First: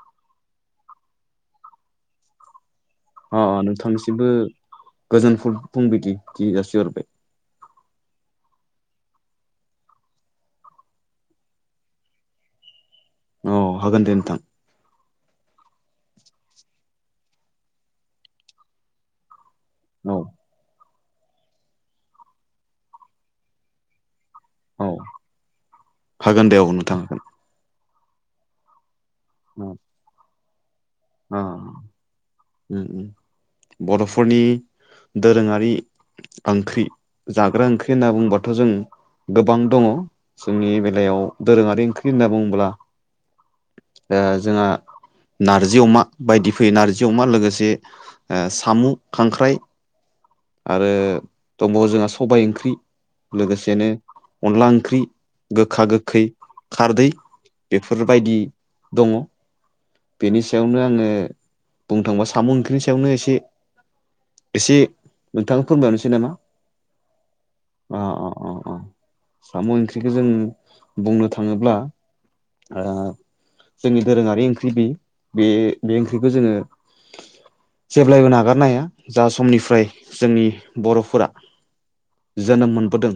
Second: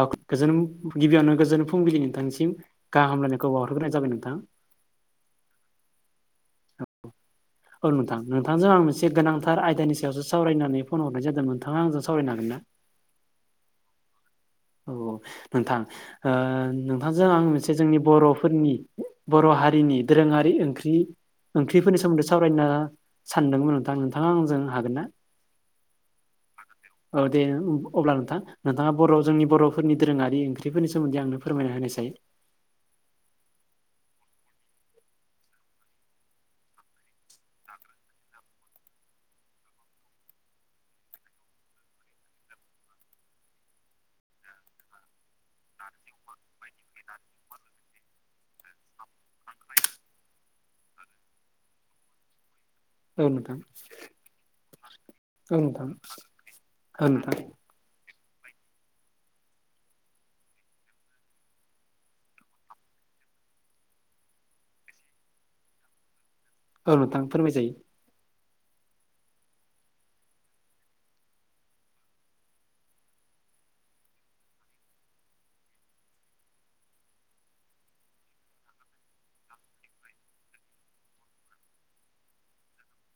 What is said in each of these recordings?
औ गोजोन गिबियावनो गोजोन फुंबिलि नोंथांनिसिम गाहाम अ हामलायनायखौ बाउहरग्रोनाय जाबाय नोंथांनिसिमबो नोंथाङा गोजोन फुंल-फुंबिलि जासिहरबाय औ नोंथां नोंथांजों आं मोनसे गोनांथार आयदानि सायावसो सावरायनो होननानै फन हरनाय जादों नोंथाङा आंजों सावरायनो हागोन ना औ हागोन दे नोंथां औ औ नोंथां ओ नोंथांजों आं मोनसे जोंनि बर'फोरनि बर' हारिनि औ दोरोङारि ओंख्रि ओंख्रिफोरनि सोमोनदै सावरायनो सानदोंमोन नोंथां नोंथाङा आंजों औ हागोन ना हागोन दे औ नोंथां औ हागोन दे अब्ला नोंथां नोंथाङा बर' जोंनि औ बर'फोरनि दोरोङारि ओंख्रि अ उम उम बर'फोरनि दोरोङारि ओंख्रि जाग्रा ओंख्रि होनना बुंबाथ' जों गोबां दङ जोंनि बेलायाव दोरोङारि ओंख्रि होनना बुंबोला ओ जोंहा नारजि नारजि अमा बायदि फैयो नारजि अमा लोगोसे ओ सामु खांख्राइ आरो दंबावो जोंहा सबाय ओंख्रि औ नोंथां लोगोसेनो अनला ओंख्रि औ गोखा नोंथां गोखै खारदै औ नोंथां बेफोर बायदि दङ बेनि सायावनो आङो बुंनो थांबा सामु ओंख्रिनि सायावनो एसे एसे नोंथां फोरमायहरनोसै नामा औ नोंथां फोरमायजायो अ अ अ साम' ओंख्रिखो जों बुंनो थाङोब्ला ओ जोंनि दोरोङारि ओंख्रि बि बे बे ओंख्रिखौ जोङो जेब्लायबो नागारनो हाया जा समनिफ्राय जोंनि बर'फोरा जोनोम मोनबोदों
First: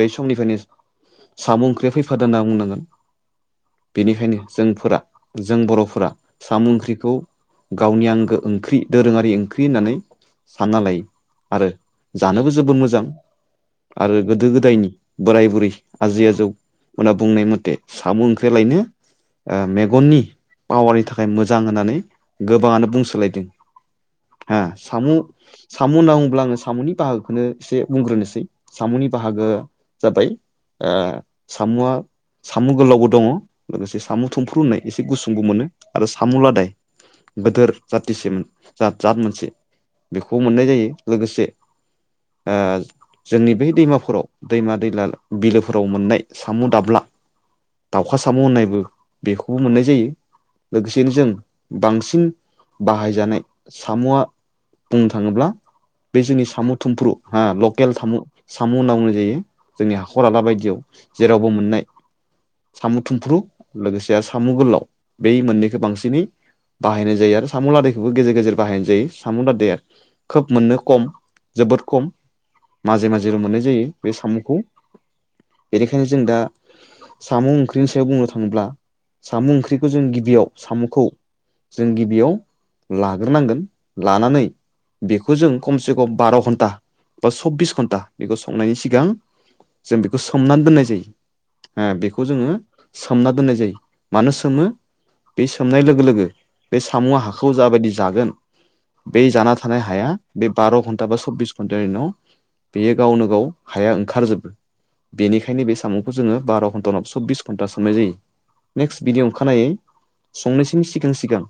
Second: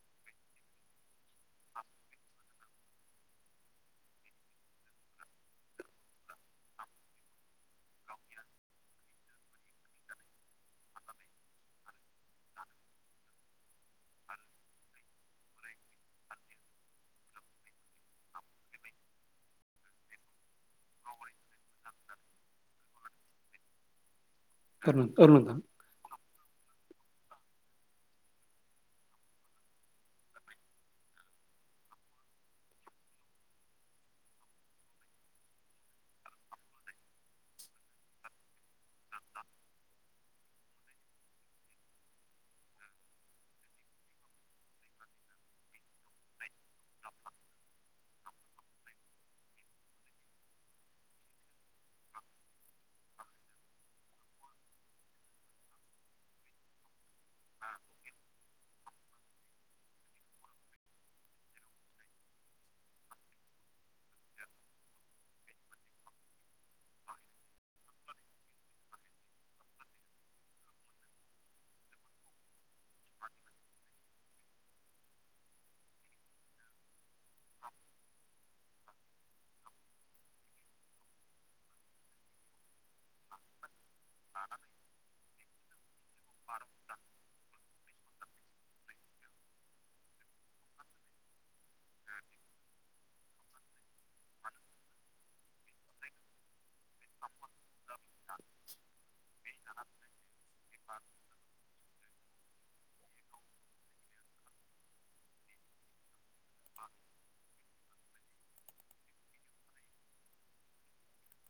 बै समनिफायनो साम' ओंख्रिया फैफादों होनना बुंनांगोन बेनिखायनो जोंफोरा जों बर'फोरा साम' ओंख्रिखौ गावनि आंगो ओंख्रि दोरोङारि ओंख्रि होननानै सानना लायो आरो जानोबो जोबोद मोजां आरो गोदो गोदायनि बोराय बुरि आजै आजौ । मोना बुंनाय मथे साम ओंख्रि लायनो ओ मेगननि पावारनि था खाय मोजां होननानै गोबाङानो बुंसोलायदों । हा सामु औ नोंथां। सामु होननानै बुङोब्ला आङो सामुनि । बाहागोखौनो एसे बुंग्रोनोसै सामुनि बाहागो जाबाय । ओ सामुवा सामु गोलावबो दङ लोगोसे सामु थुमफ्रु होननाय एसे गुसुंबो मोनो आरो सामु लादाय गोदोर जाथिसिम जा जाथ मोनसे बेखौ मोननाय जायो । लोगोसे ओ जोंनि बै दैमाफोराव दैमा दैला बिलोफोराव मोननाय सामु दाब्ला दाउखा साम होननायबो बेखौबो मोननाय जायो । लोगोसेनो जों बांसिन बाहायजानाय सामुआ बुंनो थाङोब्ला बे जोंनि सामु थुमफ्रु हा लकेल थामु सामु होनना बुंनाय जायो जोंनि हाखर हाला बायदियाव जेरावबो मोननाय सामु थुमफ्रु लोगोसे सामु गोलाव बै मोननैखो बांसिनै बाहायनाय जायो आरो साम लादायखौबो गेजेर गेजेर बाहायनाय जायो साम लादाया खोब मोननो खम जोबोद खम माजे माजेल मोननाय जायो बे सामुखौ बेनिखायनो जों दा सामु ओंख्रिनि सायाव बुंनो थाङोब्ला सामु ओंख्रि खौजों गिबियाव सामुखौ जों गिबियाव लाग्रोनांगोन लानानै । बेखौ जों खमसे खम बार घन्टा बा सबबिस घन्टा । बेखौ संनायनि सिगां जों बेखौ सोमनानै दोननाय जायो हो बेखौ जोङो सोमना दोननाय जायो मानो सोमो बे सोमनाय लोगो लोगो बे सामुआ हाखौ जाबायदि जागोन बे जाना थानाय हाया बे बार घन्टा बा सबबिस घन्टानि उनाव बेयो गावनो गाव हाया ओंखारजोबो बेनिखायनो बे सामुखौ जोङो बार घन्टा [unintelligible] सबबिस घन्टा सोमनाय जायो । नेक्स बिनि अंखानायै । संनैसिम सिगां सिगां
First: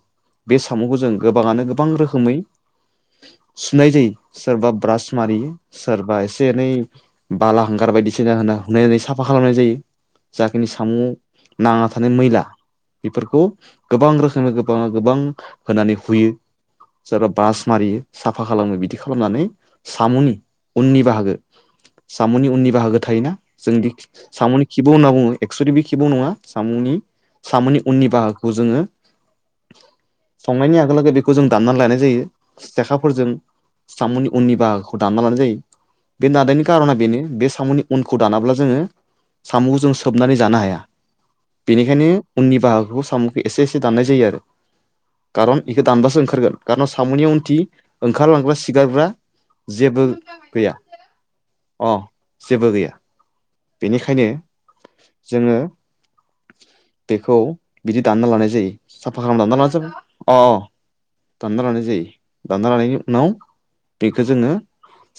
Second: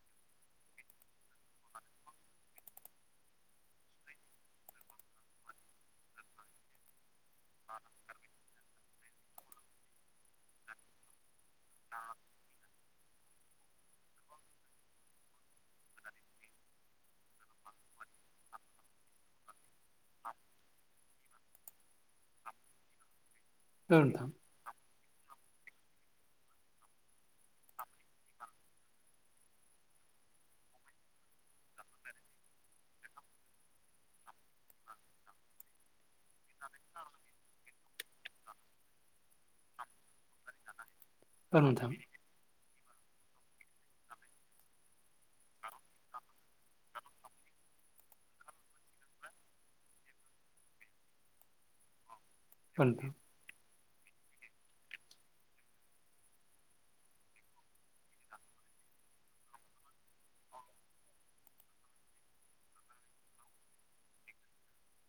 बे सामुखौ जों गोबाङानो गोबां रोखोमै । सुनाय जायो सोरबा ब्रास मारियो सोरबा एसे एनै । बालाहांगार बायदिसिना होना हुनायनै साफा खालामनाय जायो जाखिनि सामु नांना थानाय मैला बेफोरखौ गोबां रोखोमै गोबाङा गोबां होनानै हुयो । सोरबा बास मारियो साफा खालामो बिदि खालामनानै सामुनि उननि बाहागो सामुनि उननि बाहागो थायोना जों दि औ नोंथां सामुनि खिबु होनना बुङो । एक्सुवेलि बे खिबु नङा सामुनि सामुनि उननि बाहागोखौ जोङो । संनायनि आगोल आगो बेखौ जों दामनानै लायनाय जायो सेेखाफोरजों । सामनि उननि बाहागोखौ दानना लानो जायो । बे दानायनि कारना बेनो बे सामुनि उनखौ दानाब्ला जोङो । सामुखौ जों सोबनानै जानो हाया औ नोंथां बेनिखायनो उननि बाहागोखौ साम'खौ एसे एसे दाननाय जायो आरो । खारन बेखौ दानबासो ओंखारगोन खारन साम'नि उनथि ओंखारलांग्रा सिगारग्रा जेबो गैया अ जेबो औ गैया नोंथां । बेनिखायनो जोङो बेखौ । बिदि दानना लानाय जायो साफा खालामना अ दानना लानाय जायो दानना लानायनि उनाव । बेखौ जोङो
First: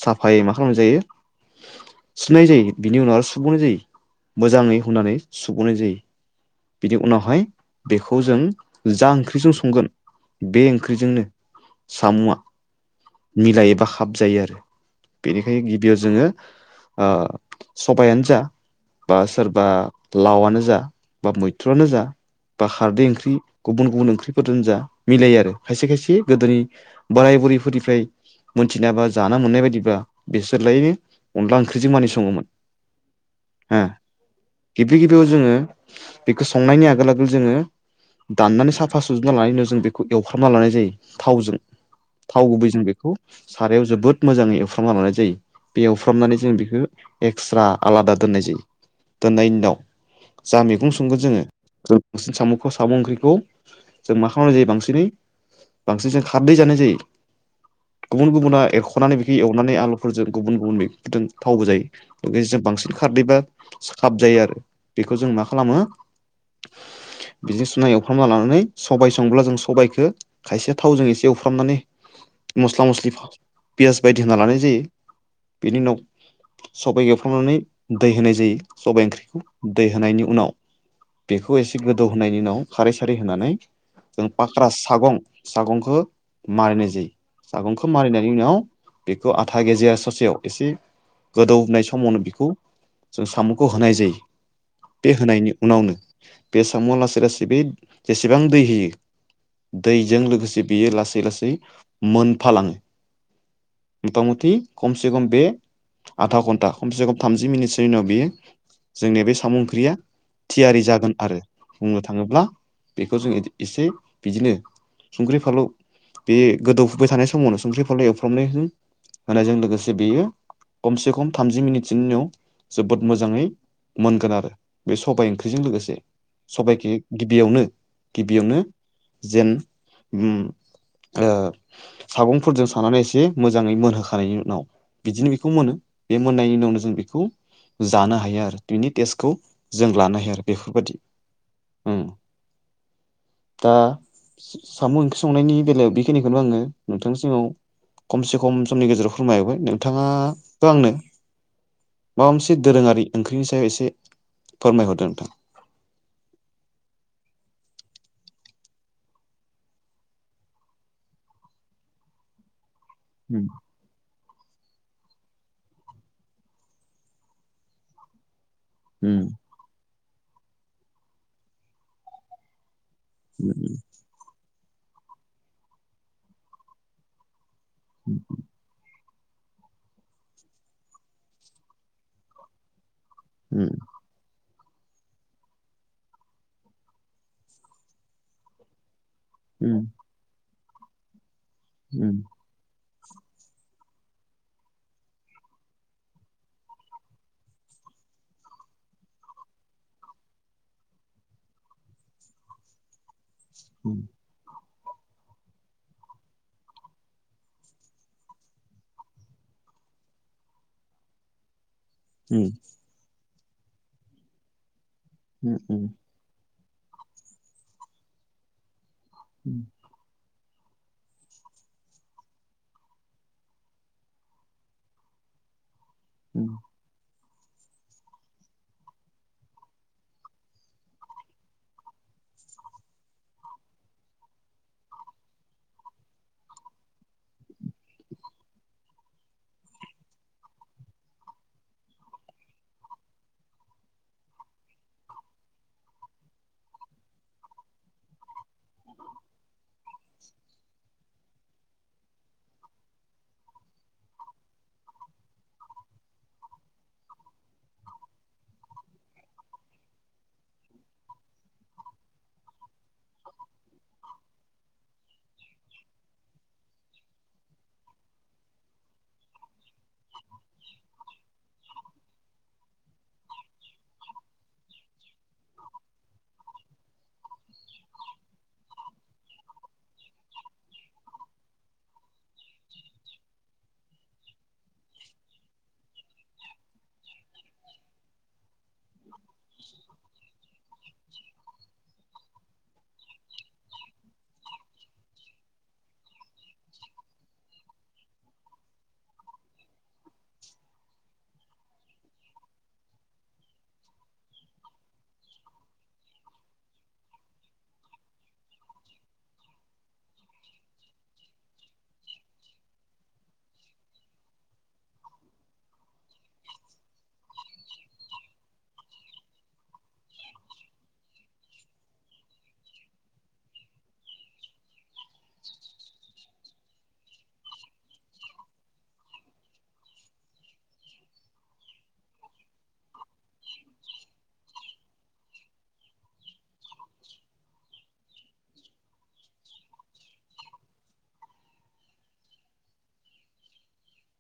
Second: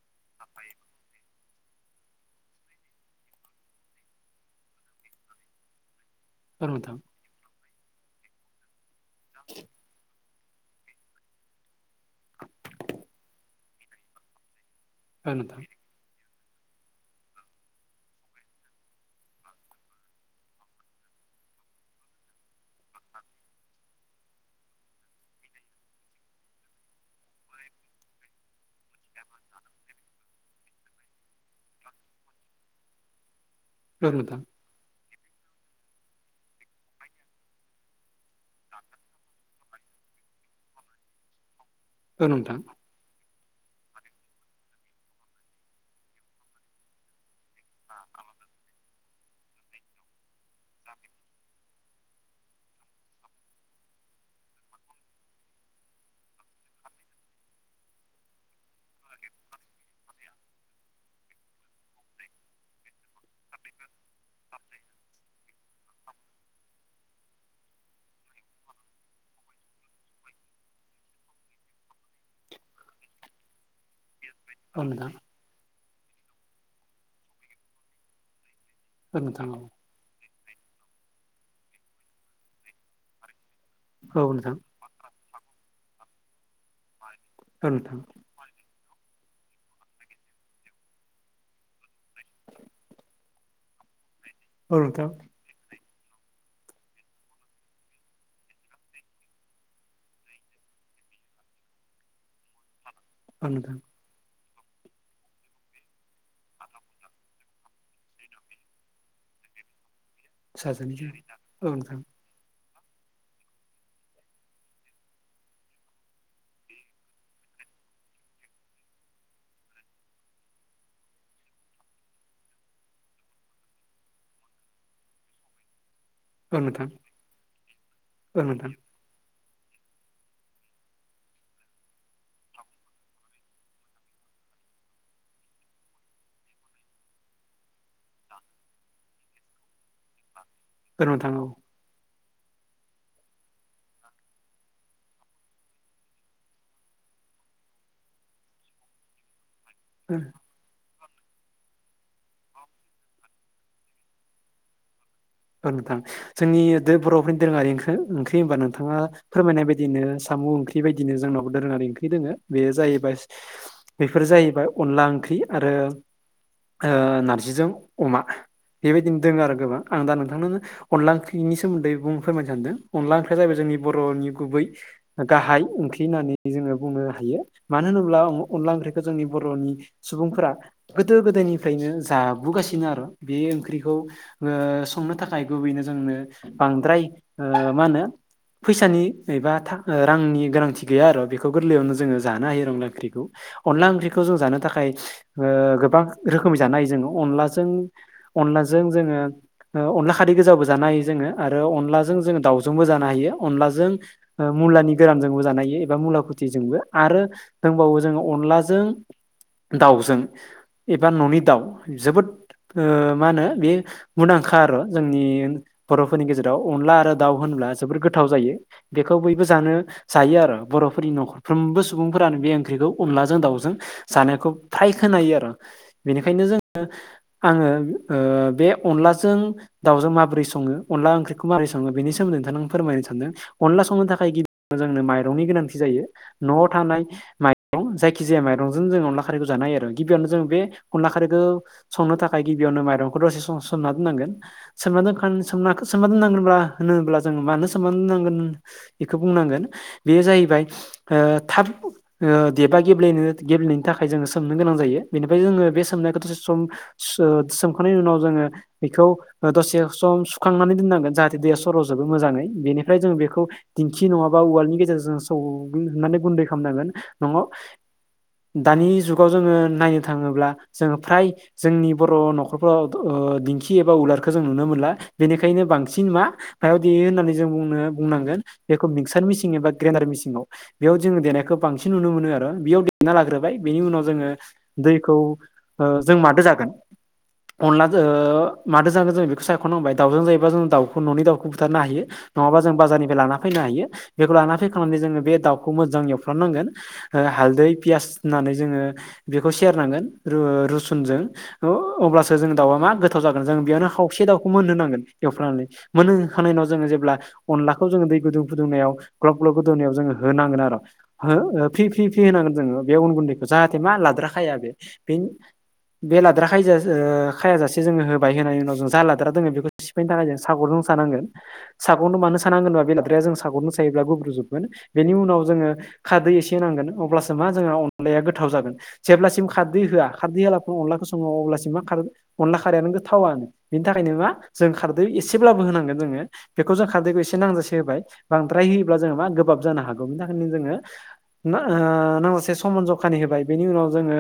साफायै मा खालामनाय जायो । सुनाय जायो बिनि उनाव आरो सुबावनाय जायो मोजाङै हुनानै सुबावनाय जायो । [inaudible] बेखौ जों जा ओंख्रिजों संगोन । बे ओंख्रिजोंनो साम'आ मिलायोबा खाबजायो आरो । औ नोंथां बेनिखायनो गिबियाव जोङो ओ सबायानो जा बा सोरबा लावआनो जा बा मैथ्रुआनो जा बा खारदै ओंख्रि गुबुन गुबुन ओंख्रिफोरजों जा मिलायो आरो खायसे खायसे गोदोनि बा बोराय बुरैफोरनिफ्राय मोनथिनायबा जाना मोननाय बायदिबा बिसोरलायनो अनला ओंख्रिजों मानि सङोमोन । ह औ नोंथां गिबि गिबियाव जोङो बेखौ संनायनि आगोल आगो ल जोङो दाननानै साफा सुजुना लानानैनो जों बेखौ एवफ्रामना लानाय जायो थावजों । औ थाव नोंथां गुबैजों बेखौ सारायाव जोबोद मोजाङै एवफ्रामना लानाय जायो । बे एवफ्रामनानै जों बेखौ एक्सट्रा आलादा दोननाय जायो दोननायनि उनाव जा मैगं संगोन जोङो बांसिन साम'खौ साम' ओंख्रिखौ जों मा खालामनाय जायो बांसिनै बांसिन जों खारदै जानाय जायो । गुबुन गुबुना एरख'नानै बेखौ एवनानै आलुफोरजों गुबुन गुबुन बेफोरजों थावबो जायो । बांसिन खारदैबा खाब जायो आरो बेखौ जों मा खालामो बिदि सुना एवफ्रामना लानानै सबाय संब्ला जों सबाइखौ खायसे थावजों एसे एवफ्रामनानै मस्ला मसलि पियास बायदि होना लानाय जायो औ नोंथां बेनि उनाव सबाय एवफ्रांनानै दै होनाय जायो । सबाइ औ ओंख्रिखौ नोंथां औ दै होनायनि उनाव बेखौ एसे गोदौ होनायनि उनाव खारै सारै होनानै औ जों नोंथां पाक्रास सागं सागंखो मारिनाय जायो औ सागंखौ नोंथां मारिनायनि उनाव बेखौ आथा गेजाया ससेयाव एसे गोदौनाय समावनो बिखौ जों साम'खौ होनाय जायो औ नोंथां बे होनायनि उनावनो बे साम'आ लासै लासै बे जेसेबां दै होयो दैजों लोगोसे बियो लासै लासै मोनफालाङो औ नोंथां । मटामटि कमसे कम बे आधा घन्टा खमसे खम थामजि मिनिटसोनि उनाव बेयो जोंनि बे साम' ओंख्रिया थियारि फिसाजोनिसो जागोन आरो औ नोंथां बुंनो थाङोब्ला बेखौ जों एसे बिदिनो संख्रि फानलौ बे गोदौफुबाय थानाय समावनो संख्रि फानलौ एवफ्रामनाय होनायजों लोगोसे बेयो खमसे खम थामजि मिनिटसिनोनि जोबोद मोजाङै मोनगोन आरो बे सबाय ओंख्रिजों लोगोसे औ नोंथां सबाइखो गिबियावनो औ गिबियावनो नोंथां जेन उम ओ सागंफोरजों सानानै एसे मोजाङै मोनहोखांनायनि उनाव बिदिनो बेखौ मोनो बे मोननायनि उनावनो जों बेखौ जानो हायो आरो बिनि टेस्टखौ जों लानो हायो आरो बेफोरबायदि औ नोंथां औ औ दा सा-साम' ओंख्रि संनायनि बेलायाव बेखिनिखौनो आंङो नोंथांनि सिगांङाव खमसे खम समनि गेजेराव फोरमायहबाय नोंथाङाबो आंनो माबा मोनसे दोरोङारि ओंख्रिनि सायाव एसे फोरमायहरदो नोंथां ओ नोंथां जोंनि बर'फोरनि दोरोङारि ओंख्रि हबा नोंथाङा फोरमायनाय बायदिनो सा मु ओंख्रि बायदिनो जोंनावबो दोरोङारि ओंख्रि दोंङो बेयो जाहैबाय उम बेफोर जाहै बाय अनला ओंख्रि आरो ओ नारजिजों अमा बेबायदिनो उम दोङो आरो गोबां आं दा नोंथांनो अनला ओंख्रिनि सोमोन्दै बुंनो फोरमायनो सानदों । अनला ओंख्रिया जाहैबाय जोंनि बर'नि गुबै गाहाय ओंख्रि होननानै जोङो बुंनो हायो । मानो होनोब्ला उम अनला ओंख्रि जोंनि बर'नि सुबुंफोरा गोदो गोदायनिफ्रायनो जाबोगासिनो आरो । बे उम ओंख्रिखौ ओ संनो थाखाय गुबैनो जोंनो बांद्राय ओ मा होनो फैसानि एबा था उम रांनि गोनांथि गैया आर' बेखौ गोरलैयावनो उम जोङो जानो हायो अनला ओंख्रि अनला ओंख्रिखौ जों जानो थाखाय ओ गोबां रोखोमै जानो हायो जोङो अनलाजों अनलाजों जोङो ओ अनला खारै गोजाबो जानो हायो जोङो आरो अनलाजों जोङो दाउजोंबो जानो हायो अनलाजों उम ओ मुलानि गोरानजोंबो जानो हायो एबा मुलाखुथिजोंबो आरो दोंबावो जोङो अनलाजों दाउजों एबा न'नि दाउ जोबोद ओ मा होनो बे मुंदांखा आरो जोंनि उम बर'फोरनि गेजेराव दाव अनला आरो दाउ होनोब्ला जोबोर गोथाव जायो बेखौ बयबो उम जानो जायो आरो बर'फोरनि न'खरफ्रोमबो सुबुंफोरानो बे ओंख्रिखौ अनलाजों दाउजों जानायखौ फ्राय खोनायो आरो बेनिखायनो उम जोङो आङो ओ बे अनलाजों दावजों माबोरै सङो अला ओंख्रिखौ माबोरै सङो बेनि सोमोन्दै नोंथां फोरमायनो सानदों अन अनला संनो थाखाय गिबियावनो जोंनो माइरंनि गोनां जायो न'आव थानाय मरं जायखि जाया मयरं जों जों अनला खारैखौ जानो हायो आरो गिबियावनो जों बे अनला खारैखौ संनो थाखाय गिबियावनो माइरंखौ दसे सम सोमना दोननांगोन सोमना दोनखा सोमोनना दोननांगोनब्ला होनोब्ला जोङ मानो सोमान दोननांगोन बेखौ बुंनांगोन बेयो जाहैबाय ओ थाब ओ देबा गेब्लेनो गेब बेनि थाखाय जोङो सोमनो गोनां जायो बेनिफ्राय जोङो बे सोमनायखौ सम ओ सोमखांनायनि उनाव जोङो बेखौ ओ दसे सम सुखांनानै दोननांगोन जाहाथे दैया सर'जोबो मोजाङै बेनिफ्राय जों बेखौ दिंखि नङाबा उवालनि गेजेरजों सौ होननानै गुन्दै खालामनांगोन नङाव दानि जुगाव जोङो नायनो थाङोब्ला जोङो फ्राय जोंनि बर' न'खरफोराव ओ दिं खि एबा उलारखौ जों नुनो मोनला बेनिखायनो बांसिन मा मायाव देयो होननानै जों बुंनो बुंनांगोन बेखौ मिक्सार मिसिन एबा ग्रेडार मिसिनाव बेयाव जोङो देनायखौ बांसिन नुनो मोनो आरो बेयाव देना लाग्रोबाय बेनि उनाव जोङो दैखौ ओ जों मादो जागोन अनलाजो ओ मादो जागोन जों बेखौ सायख नांबाय दावजों जायोब्ला जों दाखौ ननि दावखौ बुथारनो हायो नङाबा जों बाजारनिफ्राय लाना फैनो हायो बेखौ लाना फैखांनानै जोंङो बे दावखो मोजांयै एवफ्राननांगोन हालदै पियाज होनानै जोंङो बेखौ सेरनांगोन रु-रुसुनजों न अब्लासो जों दावा मा गोथाव जागोन ओ जों बेयावनो खावसे दावखौ मोन होनांगोन एवफ्रामनानै मोनहो खांनायनि उनाव जों जेब्ला अनलाखौ जोंङो दै गुद गुदुं फुदुंनायाव ग्लब ग्लब गोदौनायाव जोङो होनांगोन आर' हो ओ फ्रि फ्रि फ्रि होनांगोन जोंङो बे अन गुन्दैखौ जाहाथे मा लाद्रा खाया बे बे लाद्रा खाया ओ खायाजासे जोङो बाय होनायनि उनाव दोंङो लाद्रा दोंङो बेखौ सिफायनो थाखाय सागनजों सानांगोन सागनजों मानो सानांगोन होनोब्ला बे लाद्राया जों सागनजों सायोब्ला गुब्रुजोबगोन बेनि उनाव जोंङो खारदै एसे होनांगोन अब्लासो मां जोंहा अनलाया गोथाव जागोन जेब्लासिम खारदै होआ खारदै होला अनलाखौ सङो अब्लासिम मा अनला खारायानो गोथ थावानो बेनि थाखायनो मा जों खारदै एसेब्लाबो होनांगोन जोङो बेखौ जों खारदैखौ एसे नांजासे होबाय बांद्राय होयोब्ला जोङो मा गोबाब जानो हागौ बिनि थाखायनो जोङो ना ओ नांगौसे समान जखानि होबाय बेनि उनाव जोङो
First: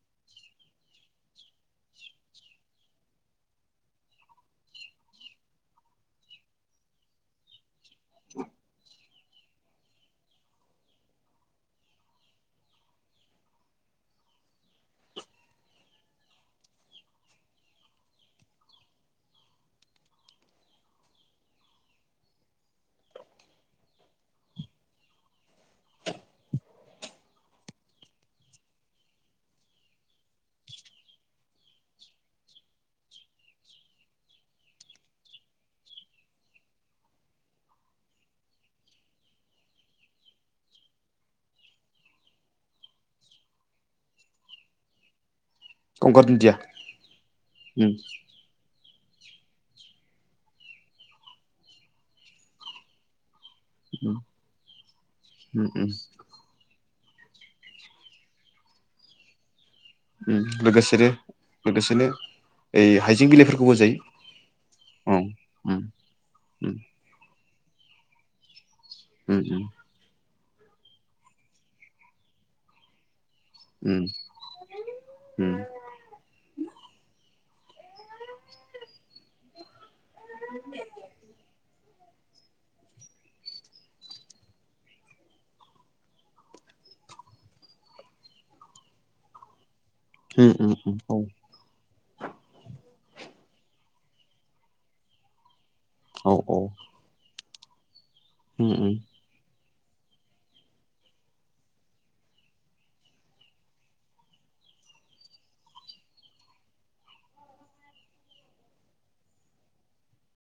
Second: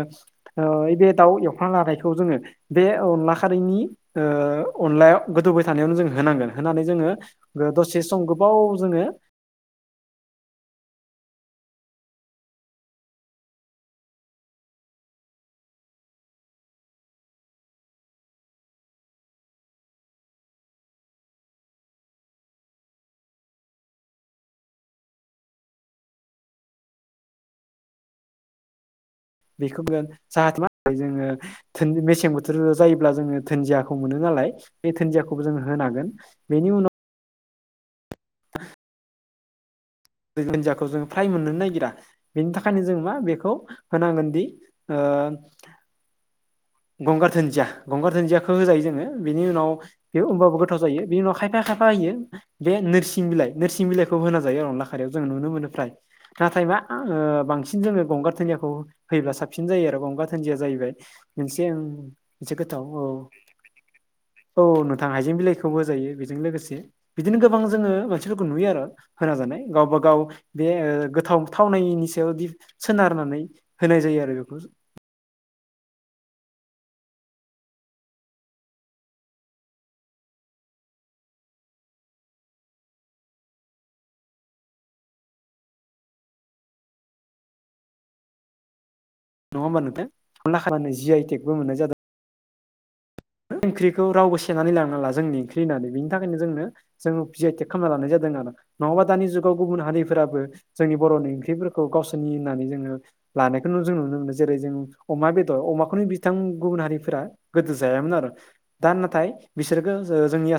बे दाउ एवखना लानायखौ जोंङो बे अनला खा खारैनि ओ अनलाया गोदौबाय थानायावनो जों होनांगोन होनानै जोंङो दसे सम गोबा बाव जोङो [inaudible] बेखौ जों जाहाथे मा जोङो मेसें बोथोर जायोब्ला जोङो धोनदियाखौ मोनो नाल लाय बे दुुनजदियाखौबो जों होनांगोन बेनि उनाव बे दुनजियाखौ जों फ्राय मोननो नायगिरा बेनि थाखायनो जों मा बेखौ होनांगोन दि ओ ओ गंगार दुन्दिया गंगार दुन्दिया उम गंगार दुन्दियाखौ होजायो जोङो बिनि उनाव बे होबाबो गोथाव जायो बेनि उनाव खायफा खायफा होयो बे नोरसिं बिलाइ नोरसिं उम बिलाइखौ होना जायो अन लाखारिायाव जों नुनो उम मोनो फ्राय उम नाथाय मा ओ बांसिन जोङो गंगार धुनदियाखौ होयोब्ला साबसिन जायो आरो गंगार धुनदिया जाहैबाय लोगोसेनो मोनसे ओं लोगोसेनो मोनसे गोथाव ओइ औ हाइजें बिलाइफोरखौबो जायो औ नोंथां औ हाइजें बिलाइखौ उम होजायो बेजों उम लोगोसे बिदि बिदिनो गोबां जोङो मानसिफोरखौ नुयो आरो होना उम जानाय उम गावबा गाव बे गोथाव थावनायनि सायाव सोनारनानै होनाय जायो आरो बेखौ उ [unintelligible] नङा होमबा नोंथां खनला उम उम खानानै जि उम आइ टेकबो मोननाय जादों ओंख्रिखौ रावबो सेनानै लाङा ला जोंनि ओंख्रि होननानै बेनि औ थाखायनो औ औ जोंनो जोङो जि आइ टेक खालामना लानाय जाय दों उम उम नङाबा दानि जुगाव गुबुन हारिफोराबो जोंनि बरनि ओंख्रिफोरखौ गावसोरनि होननानै जोङो लानायखौ जों नुनो मोनो जेरै जों अमा बेदर अमाखौनो बिथां गुबुन हारिफोरा गोदो जायामोन आरो दा नाथाय बिसोरखो जोंनि